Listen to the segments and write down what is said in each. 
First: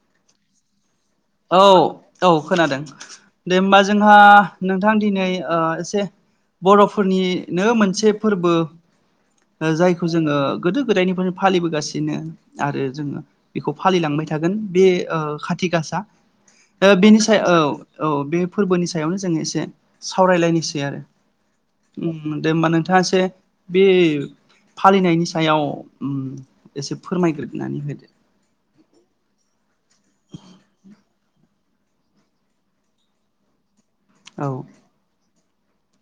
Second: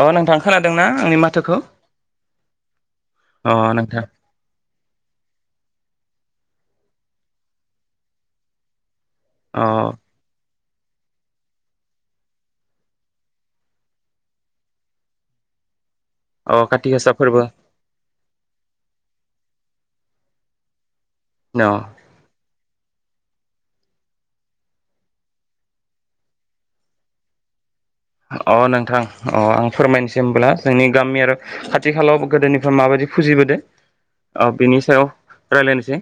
अ नोंथां खोनादों ना? औ औ खोनादों अ दे होमबा नोंथां जोंहा नोंथां दिनै ओ एसे बर'फोरनिनो मोनसे फोरबो अ जायखौ जोङो गोदो गोदायनिफ्रायनो फालिबोगासिनो आरो जोङो बेखौ फालिलांबाय थागोन ओ बे खाथि गासा। अ काति गासा बेनि फोरबो सायाव औ औ बे फोरबोनि सायावनो जों एसे सावरायलायनोसै आरो। अ उम दे माने नोंथाङा ससे बे फालिनायनि सायाव एसे फोरमायग्रोनानै होदो दे होमब्ला जोंनि गामि आरो आथिखालाव गोदोनिफ्राय मा बायदि फुजिबोदों औ बिनि सायाव रायलायनोसै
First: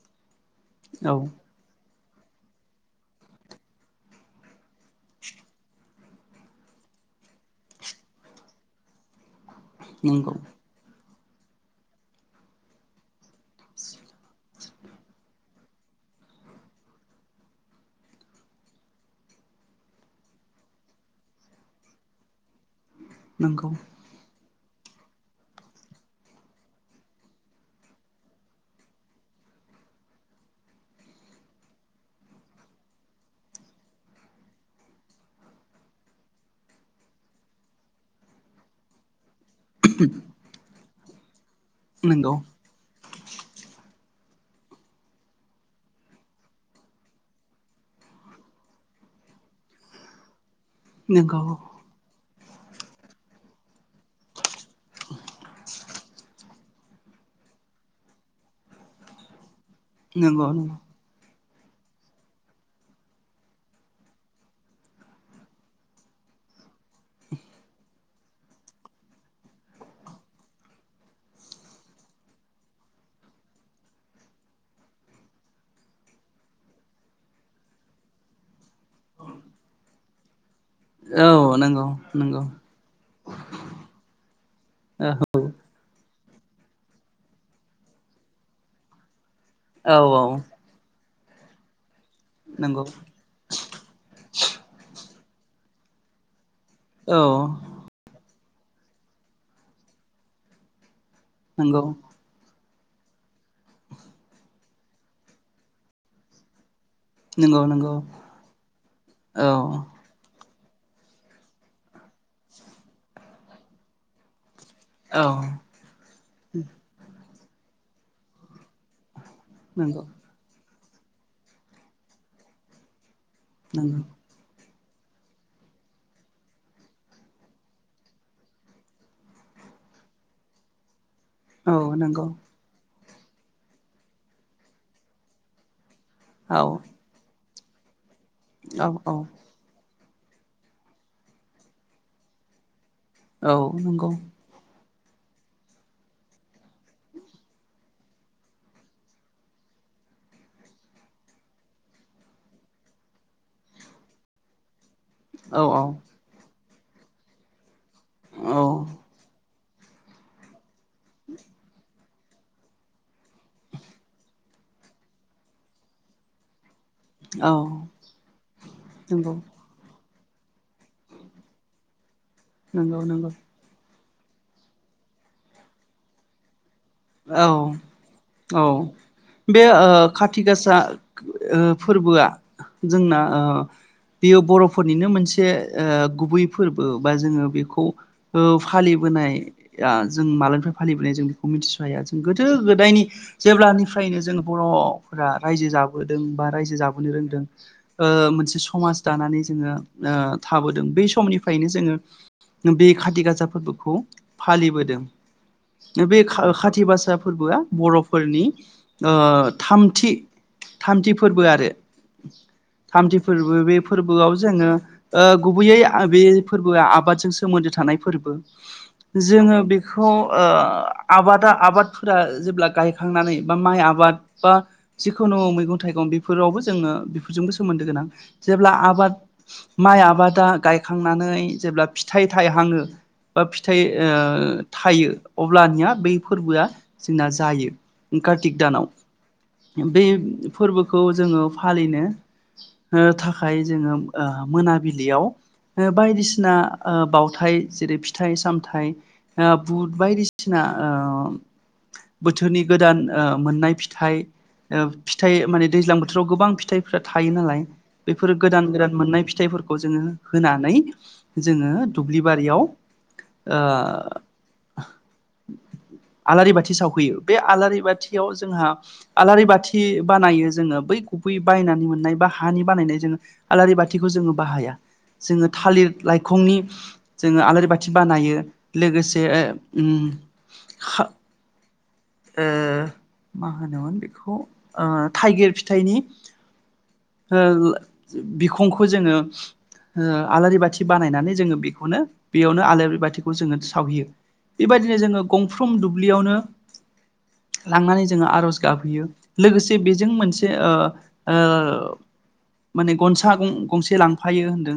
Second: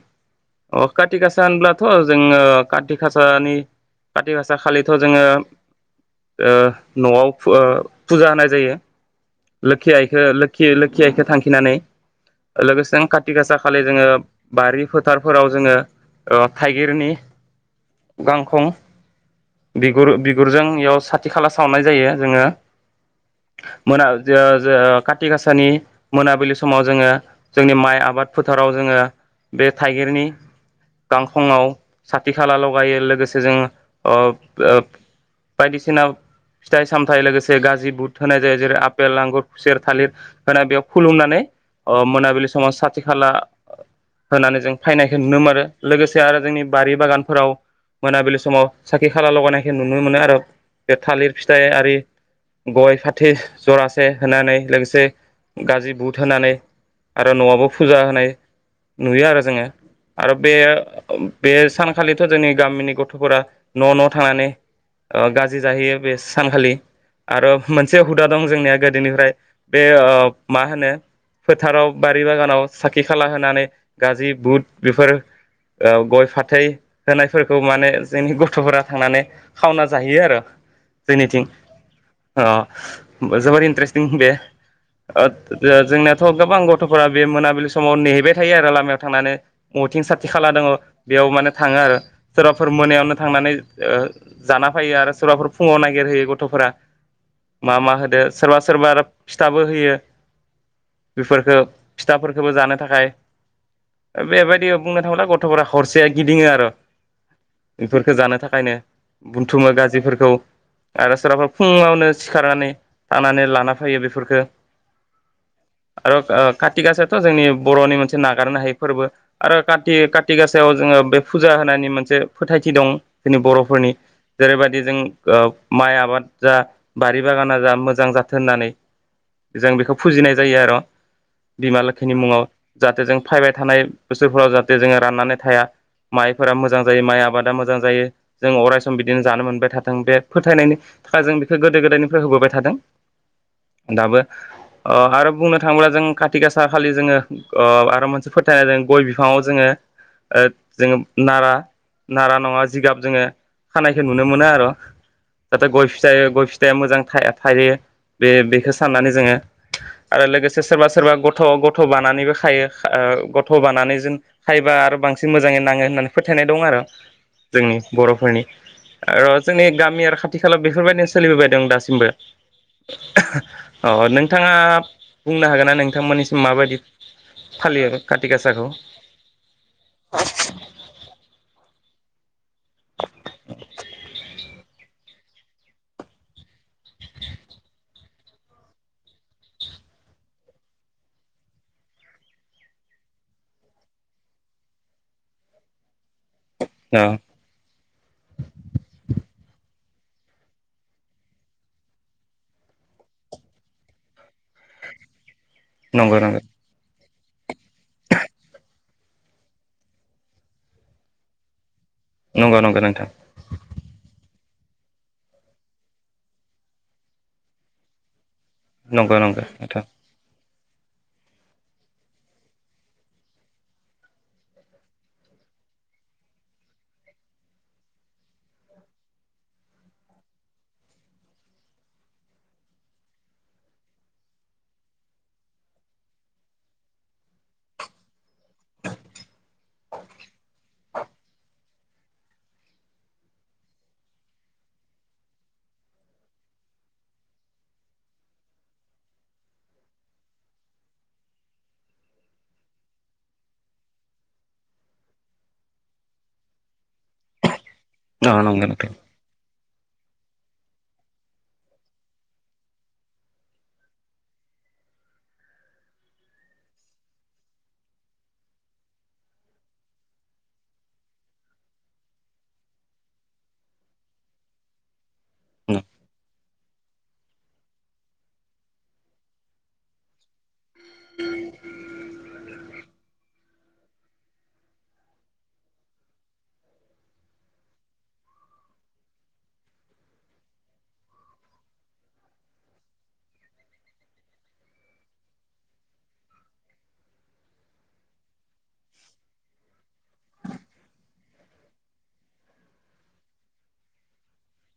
अ' औ खाथि गासा होनब्ला थ' जोङो खाति गासानि खाति गासा खालिथ' जोङो ओ न'आव ओ फुजा होनाय जायो। लोखि आइखौ नंगौ लोखि खिखौ थांखिनानै लोगोसे खाथि गासा खालि जोङो बारि फोथारफोराव जोङो ओ थाइगिरनि गांखं बिुर बिगुरजों इयाव साथि खाला सावनाय जायो जोङो। नंगौ मोना जो ओ खाथि गाासानि मोनाबिलि समाव जोङो जोंनि माइ आबाद फोथाराव जोङो बे थाइगिरनि गांखंआव साथि खाला लगायो लोगोसे जों अ' ओ बायदिसिना फिथाइ सामथाइ लोगोसे गाज्रि बुट होनाय जायो जेरै आपेल आंगुर खुसेर थालिर होना बेयाव खुलुमनानै अ नंगौ मोनाबिलि समाव साथि खाला होनानै जों फायनायखौ नुनो मोनो लोगोसे आरो जोंनि बारि बागानफोराव मोनाबिलि समाव साखि खाला लगायनायखौ नुनो मोनो आरो बे थालिर नंगौ फिथाइ आरि गय फाथै जरास से होनानै लोगोसे गाज्रि बुट होनानै आरो न'आवबो फुजा होनाय नुयो आरो जोङो आरो नंगौ बे बे सानखालिथ' जोंनि गामिनि गथ'फोरा न' न' थानानै गाज्रि जाहैयो बे सानखालि आरो मोनसे हुदा दं जोंनिया गोदोनिफ्राय बे ओ मा होनो फोथाराव बारि बागानाव साखि खाला होनानै गाज्रि बुट बेफोर ओ गय फाथै होनायफोरखौ माने जोंनि गथ'फोरा थांनानै खावना जाहैयो आरो जोंनिथिं औ नंगौ नंगौ औ जोबोर इन्ट्रेस्टिं बे औ जोंना थ गोबां गथ'फोरा बे मोनाबिलि समाव नेहैबाय थायो आरो लामायाव थांनानै अथिं सारथि औ खाला दङ बेयाव माने थाङो आरो सोरबाफोर नंगौ मोनायावनो थांनानै ओ जाना फैयो आरो सोरबाफोर फुङाव नागिरहोयो गथ'फोरा। औ मा मा होदो। सोरबा सोरबा आरो फिथाबो होयो। बेफोरखौ नंगौ फिथाफोरखौबो जानो था थाय बेबायदि बुंनो थांङोब्ला गथ'फोरा हरसे गिदिङो आर'। नंगौ नंगौ बेफोरखौ जानो थाखायनो औ बुथुमो गाज्रिफोरखौ। आरो सोरबाफोरा फुङावनो सिखारनानै थानानै लान लाना फैयो बेफोरखो। औ आरो ओ काति गासायाथ' जोंनि बर'नि मोनसे नागारनो हायै फोरबो। आरो काति नंगौ काति गाासायाव। जोङो बे फुजा होनायनि मोनसे फोथायथि दं। जोंनि बर'फोरनि नंगौ जेरैबाय बेजों ओब माइ आबाद जा बारि बागाना जा मोजां जाथों होननानै जों बेखौ फुजिनाय जायो आर'। बिमा औ लोखिनि नंगौ मुङाव जाहाथे जों फायबाय थानाय बोसोरफोराव जाहाथे जोङो राननानै थाया। माइफोरा औ मोजां जायो माइ आबाद। दा मोजां जायो। जों अराय सम औ बिदिनो औ जानो मोनबाय था दों बे फोथायनायनि थाखाय जों बेखौ गोदो गोदायनिफ्राय होबोबाय थादों। औ नंगौ। दाबो ओ आरो बुंनो थाङोब्ला जों काति गासा खालि जोङो ओ आरो मोनसे फोथायनाय जों गय बिफाङाव जोङो ओ जोङो नारा नारा नङा जिगाब जोङो खानायखौ नुनो मोनो आर'। औ नाथाय गय फिथाय गय फि थाया मोजां था-थायो। बे औ बेखौ साननानै जोङो। आरो लोगोसे सोरबा सोरबा गथ' गथ' बानानैबो खायो ओ गथ' बानानै जों खायोबा आरो बांसिन मोजाङै नाङो होननानै फोथायनाय दं आर'। जोंनि बर'फोरनि आर नंगौ गामि आरो खाथि खालाब बेफोरबायदिनो सोलिबोबाय दं दासिमबो नंगौ नंगौ औ नोंथाङा बुंनो हागोन ना नोंथां मोननिसिम माबादि? औ औ बे ओ काथि गासा ओ फोरबोआ जोंना ओ बेयो बर'फोरनिनो मोनसे ओ गुबै फोरबो बा जोङो बेखौ ओ फालिबोनायआ जों मालानिफ्राय फालिबोनाय जों बेखौ मिथिस हाया जों गोदो गोदायनि जेब्लानिफ्रायनो जों बर'फोरा रायजो जाबोदों बा रायजो औ जाबोनो रोंदों ओ मोनसे समाज दानानै जोङो ओ थाबोदों बै समनिफ्रायनो जोङो बे खाथि गासा फोरबोखौ फालिबोदों। नंगौ बे नंगौ खा ओ खात गासा फोरबोआ बर'फोरनि ओ थामथि थामथि फोरबो आरो नंगौ नंगौ नोंथां थामथि फोरबो बे फोरबोआव जोङो ओ गुबैयै आ बे फोरबोआ आबादजों सोमोन्दो थानाय फोरबो नंगौ नंगौ जोङो नोंथां बेखौ ओ आबादा आबादफोरा जेब्ला गायखांनानै बा माइ आबाद बा जिखुनु मैगं थाइगं बेफोरावबो जोङो बेफोरजोंबो सोमोन्दो गोनां जेब्ला आबाद माइ आबादा गायखांनानै जेब्ला फिथाइ थायहाङो बा फिथाइओ थायो अब्लानिया बै फोरबोआ जोंना जायो कार्तिक दानाव बे फोरबो खौ जोङो फालिनो हो थाखाय जोङो ओ मोनाबिलियाव हो बायदिसिना ओ बाउथाइ जेरै फिथाइ-सामथाइ हा बुट बायदिसिना ओ बोथोरनि गोदान ओ मोननाय फिथाइ ओ फिथाइ माने दैज्लां बोथोराव गोबां फिथाइफ्रा थायो नालाय बेफोर औ गोदान नंगौ नोंथां गोदान मोननाय फिथाइफोरख खौ जोङो होनानै जोङो दुब्लि बारियाव ओ आलारि बाथि सावहैयो बे आलारि बाथियाव जोंहा आलारि बाथि बानायो जोङो बै गुबै बायनानै मोननाय बा हानि बानायनाय जोङो आलारि बाथिखौ जोङो बाहाया जोङो थालिर लाइखंनि जोङो आलारि बाथि बानायो लोगोसे ओम हा ओ मा होनोमोन बेखौ ओ थाइगिर फिथाइनि हो ओ बिखंखौ जोङो ओ आलारि बाथि बानायनानै जोङो बेखौनो बेयावनो आलारि बाथिखौ जोङो सावहैयो बेबायदिनो जोङो गंफ्रोम दुब्लियावनो लांनानै जोङो आर'ज गाबहैयो लोगोसे बेजों मोनसे ओ-ओ माने गनसा गं गंसे लांफायो होनदों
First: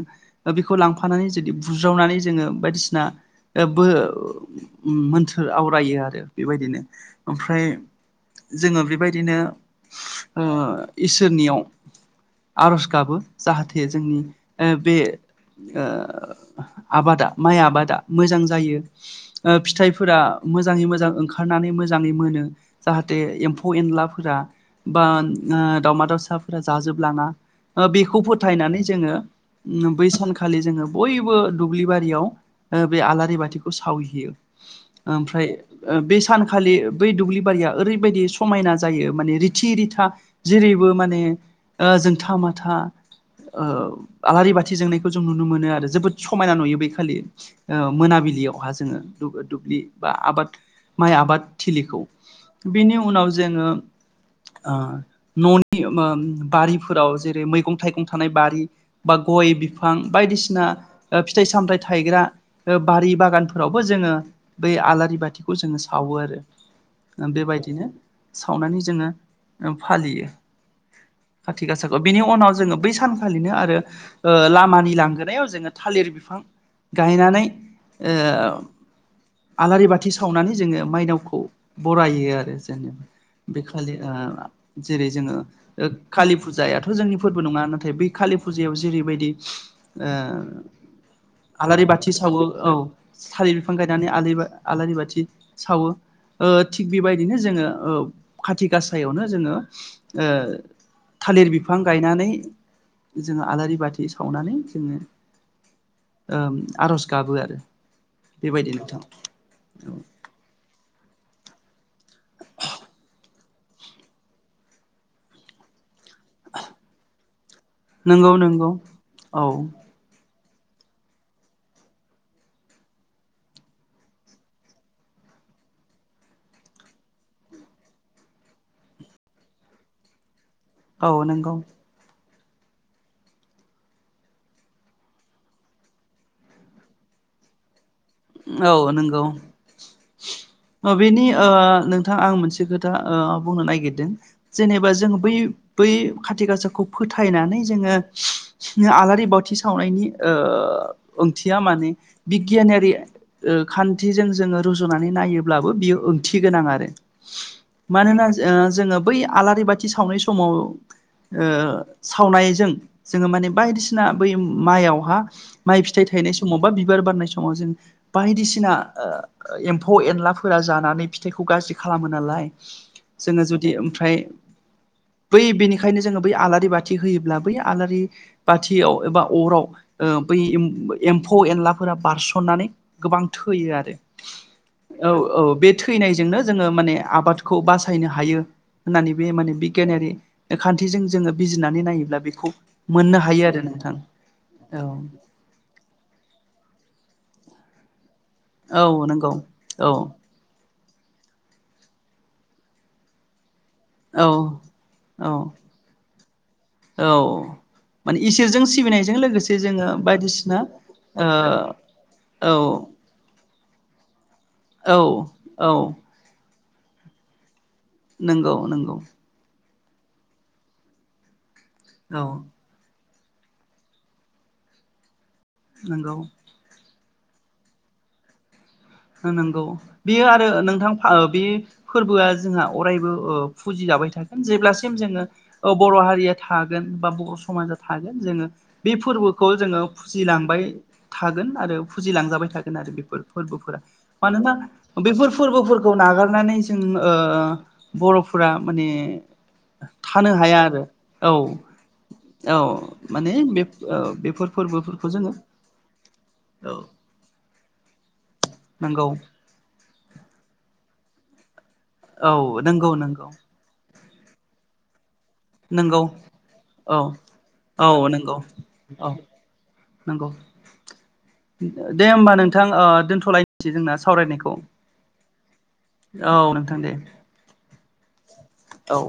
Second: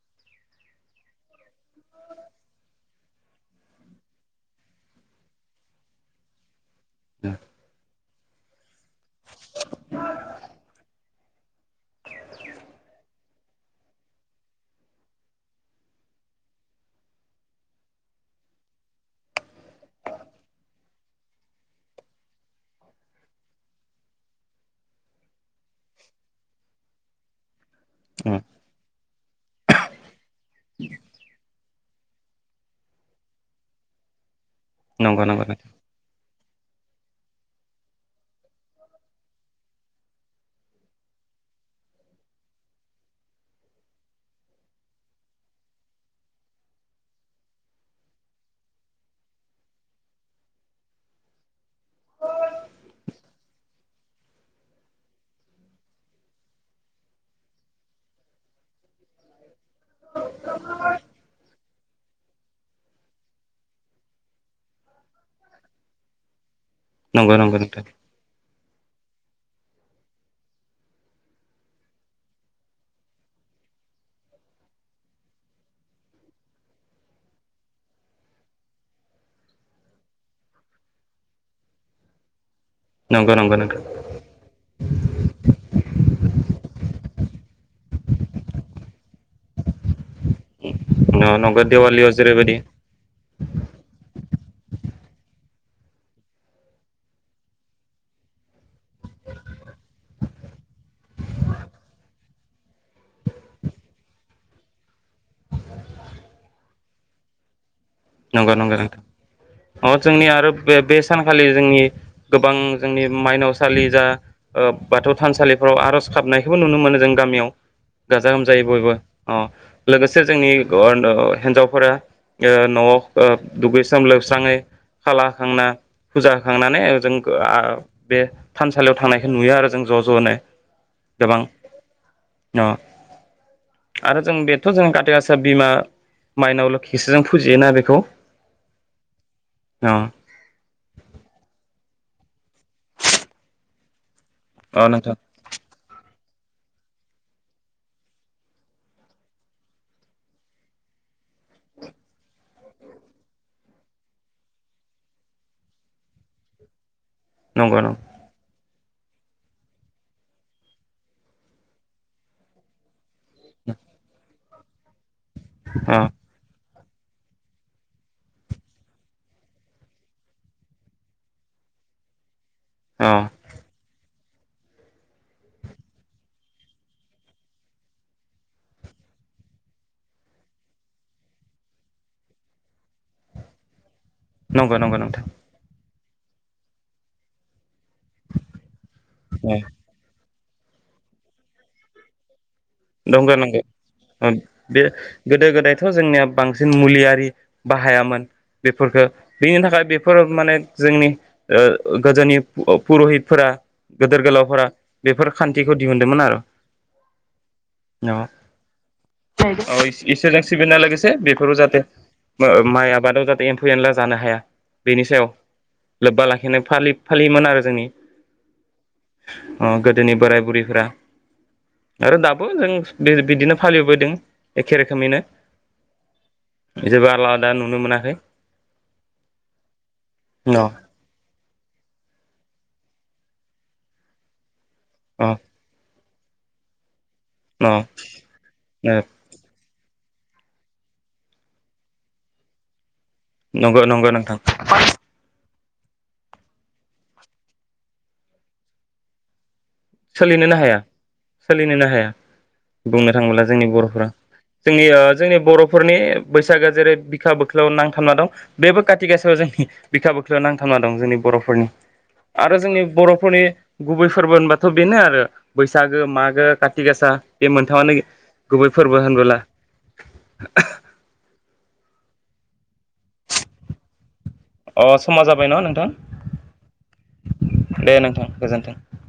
बेखौ लांफानानै जुदि बुज्रावनानै जोङो बायदिसिना ओ बो मोन्थोर आवरायो आरो बेबायदिनो ओमफ्राय जोङो बेबायदिनो ओ इसोरनियाव आर'ज गाबो जाहाथे जोंनि ओ बे ओ आबादा माइ आबादा मोजां जायो ओ फिथाइफोरा मोजाङै मोजां ओंखारनानै मो जाङै मोनो जाहाथे एम्फौ-एनलाफोरा बा ओ दावमा दाउसाफोरा जाजोबलाङा ओ बेखौ फोथायनानै जोङो ओम बै सानखालि जोङो बयबो दुब्लि बारियाव ओ बे आलारि बाथिखौ सावहैयो नंगौ नंगौ ओमफ्राय नोंथां ओ बे सान खालि बै दुब्लि बारिया ओरैबायदि समायना जायो माने रिथि रिथा जेरैबो माने ओ जोंथा माथा ओ आलारि बाथि जोंनायखौ जों नुनो मोनो आरो जोबोद समायना नुयो बै खालि ओ मोनाबिलियावहा जोङो दुब दुब्लि बा आबाद माइ आबाद थिलिखौ बेनि उनाव जोङो ओ न'नि ओम बारिफोराव जेरै मैगं थाइगं-थानाय बारि बा गय बिफ फां बायदिसिना ओ फिथाइ-सामथाय थायग्रा ओ बारि बागानफोरावबो जोङो बै आलारि बाथिखौ जोङो सावो ओ नंगौ नंगौ बेबायदिनो नोंथां सावनानै जोङो ओ फालियो खाथि गासाखौ बिनि उनाव जोङो बै सानखालिनो आरो ओ लामानि लांगोनायाव जोङो थालिर बिफां गायनानै ओ आलारि बाथि सावनानै जोङो माइनाव खौ बरायो आरो नंगौ नंगौ बे खालि ओ जेरै जोङो ओ कालि फुजायाथ' जोंनि फोरबो नङा नाथाय बै कालि फुजायाव जेरैबायदि ओ नोंथां नंगौ आलारि बाथि दिवालियाव सावो जेरैबायदि औ थालिर बिफां गायनानै आलि बा आलारि बाथि सावो थिग बेबायदिनो जोङो ओ खाथि गासायावनो जोङो ओ थालिर बिफां गायनानै जोङो आलारि बाथि सावनानै जोङो ओ आर'ज गाबो आरो नंगौ बेबायदि नंगौ नंग नोंथां अ औ जोंनि आरो बे सानखालि जोंनि गोबां जोंनि माइनावसालि जा ओ बाथौ थानसालिफ्राव आर'ज गाबनायखौबो नुनो मोनो जों गामियाव नंगौ गाजा गोमजायै नंगौ बयबो अ औ लोगोसे जोंनि [unintelligible] हिनजावफोरा ओ न'आव ओ दुगैसोम लोबस्राङै खाला होखांना फुजा होखांनानै जों बे थानसालियाव थांनायखौ नुयो आरो जों ज' ज'नो औ गोबां नोंगौ अ आरो जों बेथ' जों खााथै गासा बिमा माइनाव लोखिखौसो जों फुजियोना बेखौ खौ औ नंगौ बेनि ओ नोंथां आं मोनसे से खोथा ओ बुंनो नागिरदों अ जेनेबा जों नोंथां बै बै खाथि गासाखौ फोथायनानै जोङो आलारि बाथि सावनायनि ओ ओंथिया माने बिगियानारि ओ खान्थिजों जोङो रुजुनानै नायोब्लाबो बियो ओंथि गोनां आरो नंगौ नंगौ मानोना ओ जोङो बै आलारि बाथि सावनाय समाव ओ सावनायजों जोङो माने बायदिसिना बै माइयावहा माइ अ फिथाइ थायनाय समावबा बार बारनाय समाव जों बायदिसिना ओ एम्फौ एनलाफोरा जानानै फिथाइखौ गाज्रि खालामो नालाय अ जोङो जुदि ओमफ्राय बै बेनिखायनो जोङो बै आलारि बाथि होयोब्ला बै आलारि बाथियाव एबा अराव ओ बै एम्फौ एनलाफोरा बारसननानै गोबां थोयो आरो नंगौ नंगौ औ नोंथां औ बे थो थैनायजोंनो जोङो माने आबादखौ बा सायनो हायो होननानै बे माने औ बिगियानारि खान्थिजों जोङो बिजिरनानै नायोब्ला बेखौ मोननो नंगौ हायो नंगौ आरो नोंथां बे औ गोदो गोदायथ' जोंनिया बांसिन मुलियारि बाहायामोन औ बेफोरखौ नंगौ बिनि थाखाय औ बेफोर माने जोंनि ओ गोदोनि पुर'हितफोरा औ गोदोर गोलावफोरा औ बेफोर खान्थिखौ दिहुनदोंमोन आरो औ औ माने इसोरजों सिबिनायजों लोगोसे जोङो इसोरजों बायदिसिना सिबिनाय लोगोसे ओ बेफोराव औ जाहाथे माइ आबादाव जाहाथे एम्फौ एनला जानो हाया बेनि औ सायाव औ लोब्बा लाखिना फालि फालियोमोन आरो जोंनि नंगौ नंगौ ओ गोदोनि बोराय बुरैफोरा आरो औ। दाबो जों बिदिनो फालिबोबायदों एखे रोखोमैनो। नोंगौ। जेबो आलादा नुनो मोनाखै। नंगौ बेयो आरो न नोंथां फा बे फोरबोआ जोंहा अरायबो ओ फुजिजाबाय थागोन जेब्ला सिम जोङो अ औ बर' हा रिया थागोन। बा बर' न समाजा थागोन जोङो बे फोरबोखौ जोङो फुजिलांबाय थागोन आरो फुजिलांजाबाय थागोन आरो बे फोर फोरबोफोरा। नंगौ नंगौ नोंथां मानोना बेफोर फोरबोफोर खौ नागारनानै जों ओ बर'फोरा माने थानो सोलिनोनो हाया आरो औ सोलिनोनो हाया। औ बुंनो माने थाङोब्ला बे जोंनि बर'फोरा। बेफोर जोंनि ओ फोरबोफोरखौ जोङो जोंनि बर'फोरनि बैसागोआ औ जेरै बिखा बिख्लोआव नांथाबना दं। बेबो खाथि नंगौ गासायाव जोंनि बिखा बिख्लोआव नांथाब ना दं जोंनि बर'फोरनि। आरो औ जोंनि नंगौ नंगौ बर'फोरनि गुबै फोरबो होनबा थ' बेनो आरो बैसागो नंगौ मागो काति गासा औ बे मोनथामानो औ नंगौ गुबै फोरबो औ होनबोला नंगौ दे होमबा नों थां ओ दोनथ'लायनोसै जोंना सावरायनायखौ अ समा जाबाय न नोंथां औ नोंथां दे दे नोंथां गोजोन्थों औ।